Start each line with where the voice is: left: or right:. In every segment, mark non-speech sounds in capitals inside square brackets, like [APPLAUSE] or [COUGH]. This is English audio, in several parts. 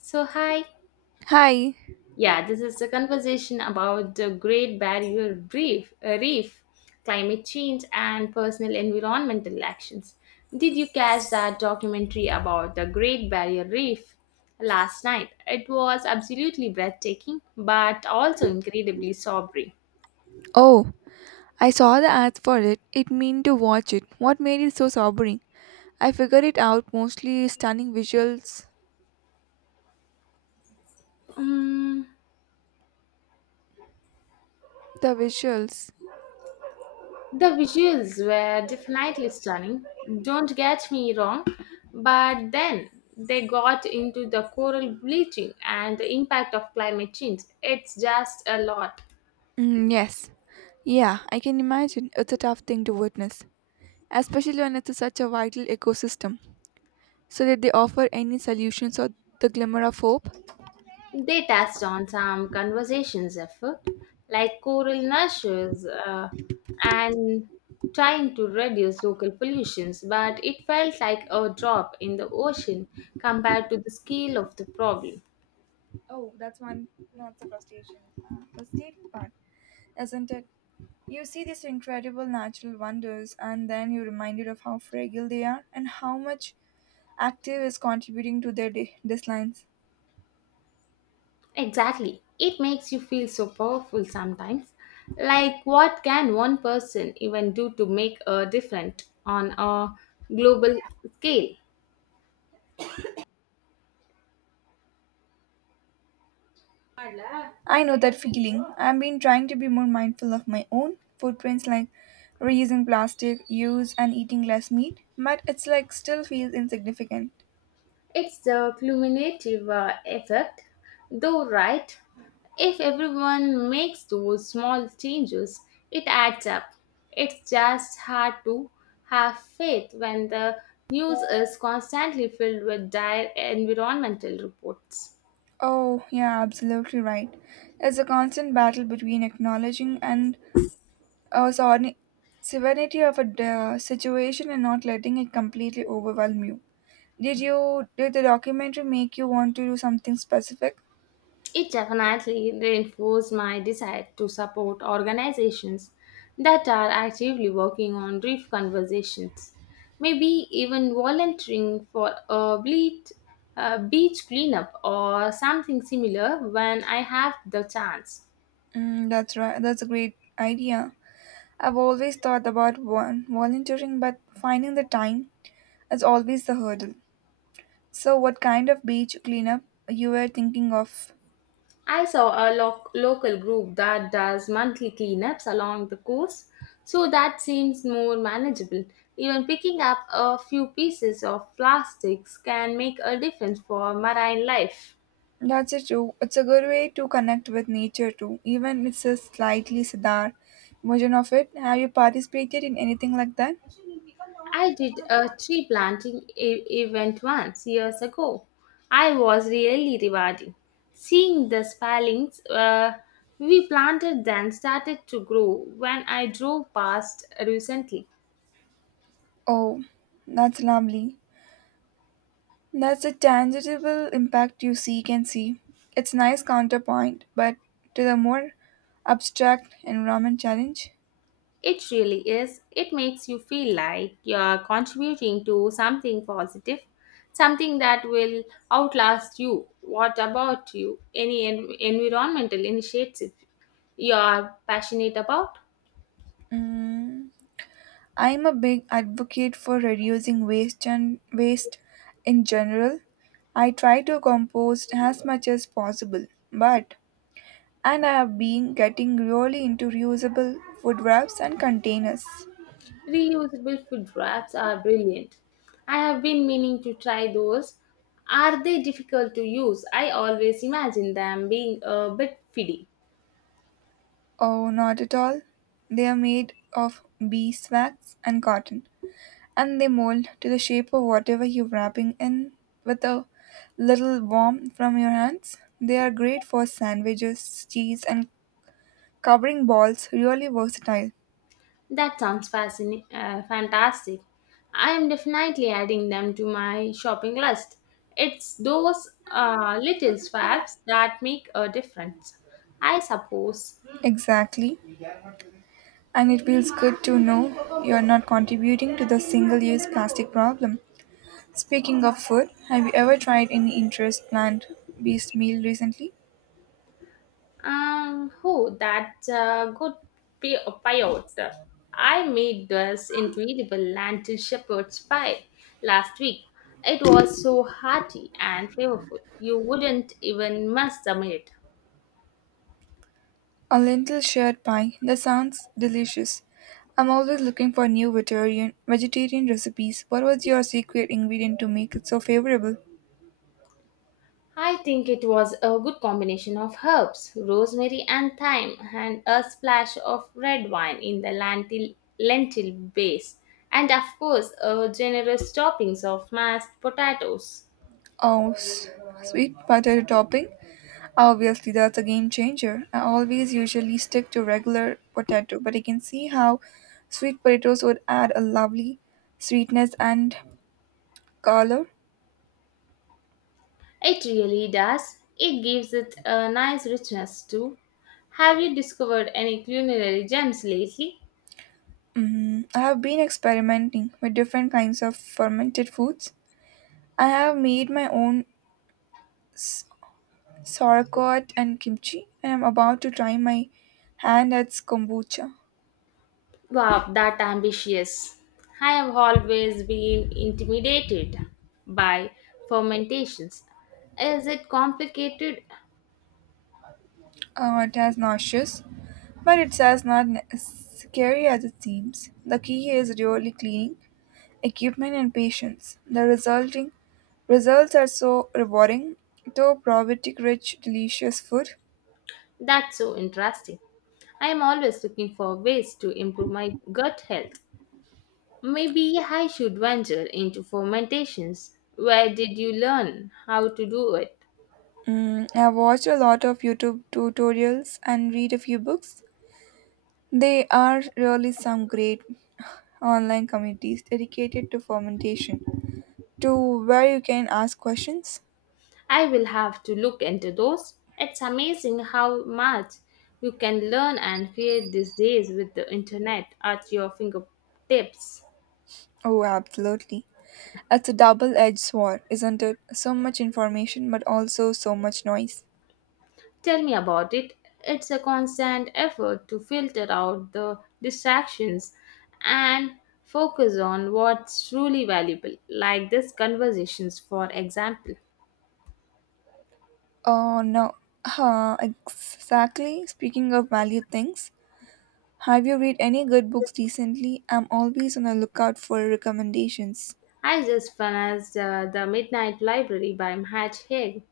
left: So, hi.
right: Hi.
left: Yeah, this is the conversation about the Great Barrier Reef, reef climate change, and personal environmental actions. Did you catch that documentary about the Great Barrier Reef last night? It was absolutely breathtaking, but also incredibly sobering.
right: Oh, I saw the ads for it. It mean to watch it. What made it so sobering? I figured it out mostly stunning visuals.
left: Mm.
right: The visuals.
left: The visuals were definitely stunning, don't get me wrong, but then they got into the coral bleaching and the impact of climate change. It's just a lot.
right: Mm, yes. Yeah, I can imagine. It's a tough thing to witness, especially when it's such a vital ecosystem. So did they offer any solutions or the glimmer of hope?
left: They touched on some conversations effort, like coral nurtures and trying to reduce local pollutions, but it felt like a drop in the ocean compared to the scale of the problem.
right: Oh, that's one. That's the frustration. The state part, isn't it? You see these incredible natural wonders, and then you're reminded of how fragile they are and how much active is contributing to their declines.
left: Exactly. It makes you feel so powerful sometimes. Like, what can one person even do to make a difference on a global scale?
right: I know that feeling. I've been trying to be more mindful of my own footprints, like reusing plastic, use, and eating less meat, but it's like still feels insignificant.
left: It's the cumulative effect, though, right? If everyone makes those small changes, it adds up. It's just hard to have faith when the news is constantly filled with dire environmental reports.
right: Oh, yeah, absolutely right. It's a constant battle between acknowledging and uh, sorni- severity of a situation and not letting it completely overwhelm you. Did the documentary make you want to do something specific?
left: It definitely reinforced my desire to support organizations that are actively working on reef conversations. Maybe even volunteering for a bleat, a beach cleanup or something similar when I have the chance.
right: Mm, that's right. That's a great idea. I've always thought about one volunteering, but finding the time is always the hurdle. So, what kind of beach cleanup you were thinking of?
left: I saw a local group that does monthly cleanups along the coast, so that seems more manageable. Even picking up a few pieces of plastics can make a difference for marine life.
right: That's it too. It's a good way to connect with nature too. Even it's a slightly sadar version of it. Have you participated in anything like that?
left: I did a tree planting event once years ago. I was really rewarding. Seeing the spellings we planted then started to grow when I drove past recently.
right: Oh, that's lovely. That's a tangible impact you see can see. It's nice counterpoint, but to the more abstract environment challenge.
left: It really is. It makes you feel like you're contributing to something positive, something that will outlast you. What about you? Any environmental initiative you are passionate about?
right: Mm, I'm a big advocate for reducing waste and waste in general. I try to compost as much as possible, but and I have been getting really into reusable food wraps and containers.
left: Reusable food wraps are brilliant. I have been meaning to try those. Are they difficult to use? I always imagine them being a bit fiddly.
right: Oh, not at all. They are made of beeswax and cotton, and they mold to the shape of whatever you're wrapping in with a little warmth from your hands. They are great for sandwiches, cheese, and covering balls, really versatile.
left: That sounds fantastic. I am definitely adding them to my shopping list. It's those little swaps that make a difference, I suppose.
right: Exactly. And it feels good to know you're not contributing to the single use plastic problem. Speaking of food, have you ever tried any interest plant based meal recently?
left: Who that's a good payout. I made this incredible lentil shepherd's pie last week. It was so hearty and flavorful. You wouldn't even miss the meat.
right: A lentil shepherd pie, that sounds delicious. I'm always looking for new vegetarian recipes. What was your secret ingredient to make it so favorable?
left: I think it was a good combination of herbs, rosemary and thyme, and a splash of red wine in the lentil base, and of course, a generous toppings of mashed potatoes.
right: Oh, s- Sweet potato topping? Obviously, that's a game changer. I always usually stick to regular potato, but I can see how sweet potatoes would add a lovely sweetness and color.
left: It really does. It gives it a nice richness too. Have you discovered any culinary gems lately?
right: Mm, I have been experimenting with different kinds of fermented foods. I have made my own sauerkraut and kimchi. I am about to try my hand at kombucha.
left: Wow, that ambitious. I have always been intimidated by fermentations. Is it complicated?
right: It has nauseous, but it's as not scary as it seems. The key is really cleaning, equipment, and patience. The resulting results are so rewarding, though probiotic-rich, delicious food.
left: That's so interesting. I am always looking for ways to improve my gut health. Maybe I should venture into fermentations. Where did you learn how to do it?
right: Mm, I've watched a lot of YouTube tutorials and read a few books. They are really some great [SIGHS] online communities dedicated to fermentation. To where you can ask questions?
left: I will have to look into those. It's amazing how much you can learn and create these days with the internet at your fingertips.
right: Oh, absolutely. It's a double edged sword, isn't it? So much information, but also so much noise.
left: Tell me about it. It's a constant effort to filter out the distractions and focus on what's truly valuable, like these conversations, for example.
right: Oh, no. Huh, exactly. Speaking of valued things, have you read any good books recently? I'm always on the lookout for recommendations.
left: I just finished The Midnight Library by Matt Haig.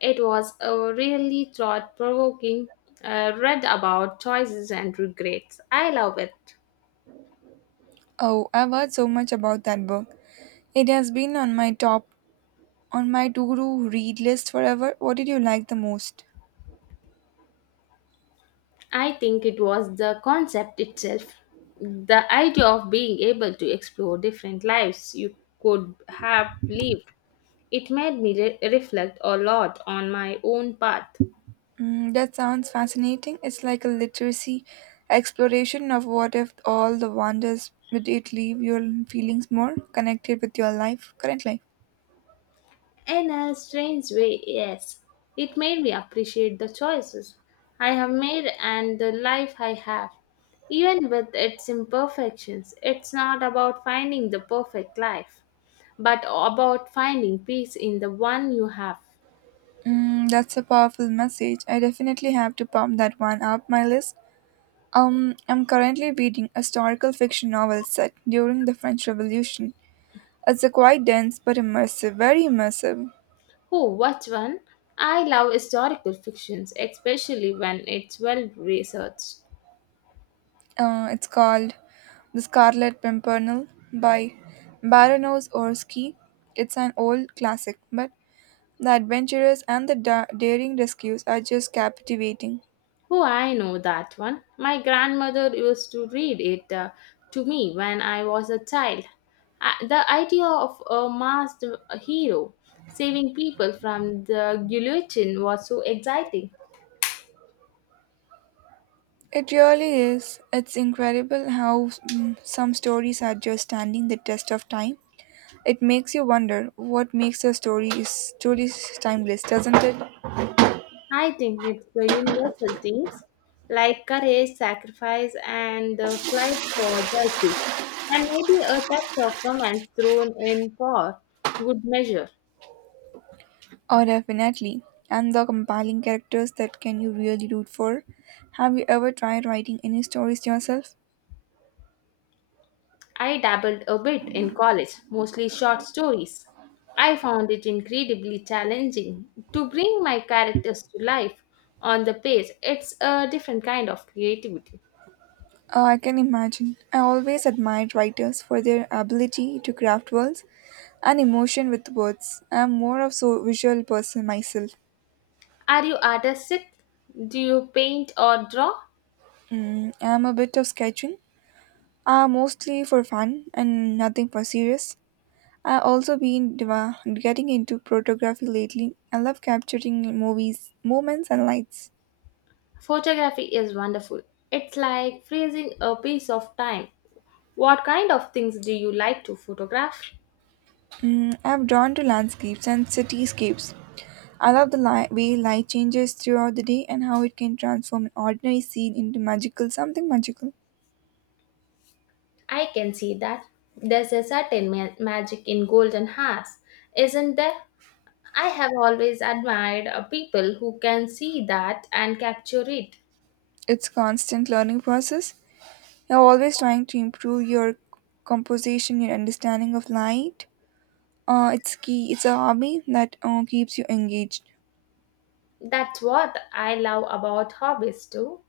left: It was a really thought provoking, read about choices and regrets. I love it.
right: Oh, I've heard so much about that book. It has been on my to-do read list forever. What did you like the most?
left: I think it was the concept itself, the idea of being able to explore different lives you could have lived. It made me reflect a lot on my own path.
right: Mm, that sounds fascinating. It's like a literacy exploration of what if all the wonders would it leave your feelings more connected with your current life.
left: In a strange way, yes. It made me appreciate the choices I have made and the life I have. Even with its imperfections, it's not about finding the perfect life, but about finding peace in the one you have.
right: Mm, that's a powerful message. I definitely have to pump that one up my list. I'm currently reading a historical fiction novel set during the French Revolution. It's a quite dense but very immersive.
left: Oh, what one? I love historical fictions, especially when it's well researched.
right: It's called The Scarlet Pimpernel by Baronos Orski. It's an old classic, but the adventurous and the daring rescues are just captivating.
left: Oh, I know that one. My grandmother used to read it to me when I was a child. I, the idea of a masked hero saving people from the guillotine was so exciting.
right: It really is. It's incredible how some stories are just standing the test of time. It makes you wonder what makes a story is truly timeless, doesn't it?
left: I think it's the universal themes like courage, sacrifice, and the flight for justice, and maybe a touch of romance thrown in for good measure.
right: Oh, definitely. And the compelling characters that can you really root for. Have you ever tried writing any stories yourself?
left: I dabbled a bit in college, mostly short stories. I found it incredibly challenging to bring my characters to life on the page. It's a different kind of creativity.
right: I can imagine. I always admired writers for their ability to craft worlds and emotion with words. I'm more of so visual person myself.
left: Are you artistic? Do you paint or draw?
right: Mm, I'm a bit of sketching, mostly for fun and nothing for serious. I also been getting into photography lately. I love capturing moments, and lights.
left: Photography is wonderful. It's like freezing a piece of time. What kind of things do you like to photograph?
right: Mm, I'm drawn to landscapes and cityscapes. I love the way light changes throughout the day and how it can transform an ordinary scene into magical something magical.
left: I can see that. There's a certain magic in golden hearts, isn't there? I have always admired people who can see that and capture it.
right: It's constant learning process. You're always trying to improve your composition, your understanding of light. It's key. It's a hobby that keeps you engaged.
left: That's what I love about hobbies too.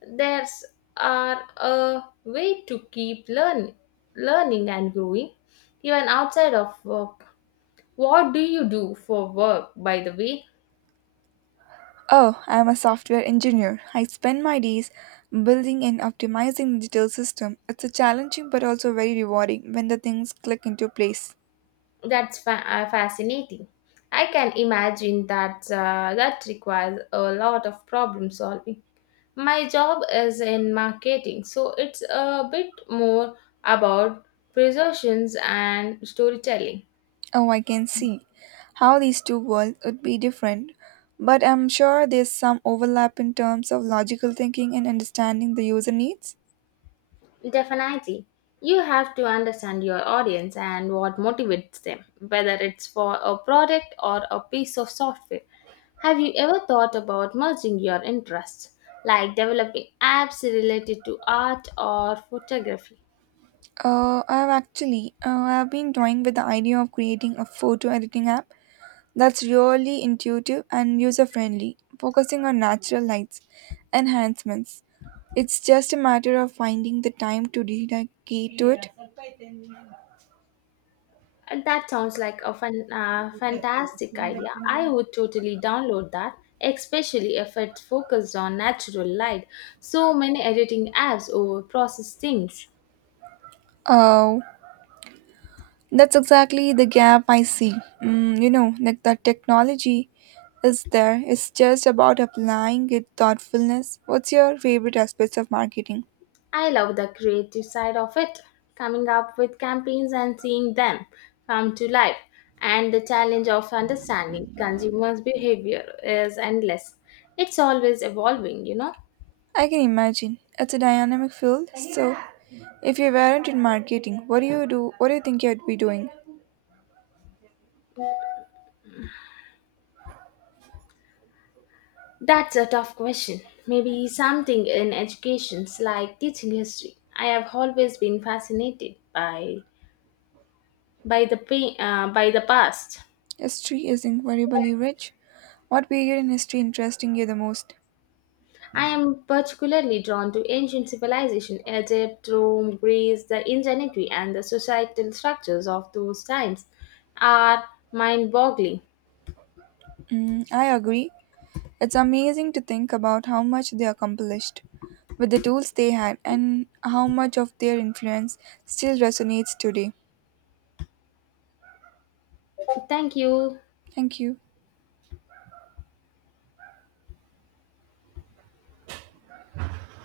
left: There's are a way to learning and growing, even outside of work. What do you do for work, by the way?
right: Oh, I'm a software engineer. I spend my days building and optimizing digital system. It's a challenging but also very rewarding when the things click into place.
left: That's fascinating. I can imagine that that requires a lot of problem solving. My job is in marketing, so it's a bit more about presentations and storytelling.
right: Oh, I can see how these two worlds would be different, but I'm sure there's some overlap in terms of logical thinking and understanding the user needs.
left: Definitely. You have to understand your audience and what motivates them, whether it's for a product or a piece of software. Have you ever thought about merging your interests, like developing apps related to art or photography?
right: I've been toying with the idea of creating a photo editing app that's really intuitive and user friendly, focusing on natural lights, enhancements. It's just a matter of finding the time to dedicate to it.
left: And that sounds like a fantastic idea. I would totally download that, especially if it's focused on natural light. So many editing apps overprocess things.
right: Oh. That's exactly the gap I see. Mm, you know, like the technology is there. It's just about applying it thoughtfulness. What's your favorite aspects of marketing?
left: I love the creative side of it, coming up with campaigns and seeing them come to life. And the challenge of understanding consumers' behavior is endless. It's always evolving, you know.
right: I can imagine. It's a dynamic field. So, if you weren't in marketing, What do you think you'd be doing?
left: That's a tough question. Maybe something in education, like teaching history. I have always been fascinated by by the past.
right: History is incredibly rich. What period in history interesting you the most?
left: I am particularly drawn to ancient civilization, Egypt, Rome, Greece, the ingenuity and the societal structures of those times are mind-boggling.
right: Mm, I agree. It's amazing to think about how much they accomplished with the tools they had and how much of their influence still resonates today.
left: Thank you.
right: Thank you.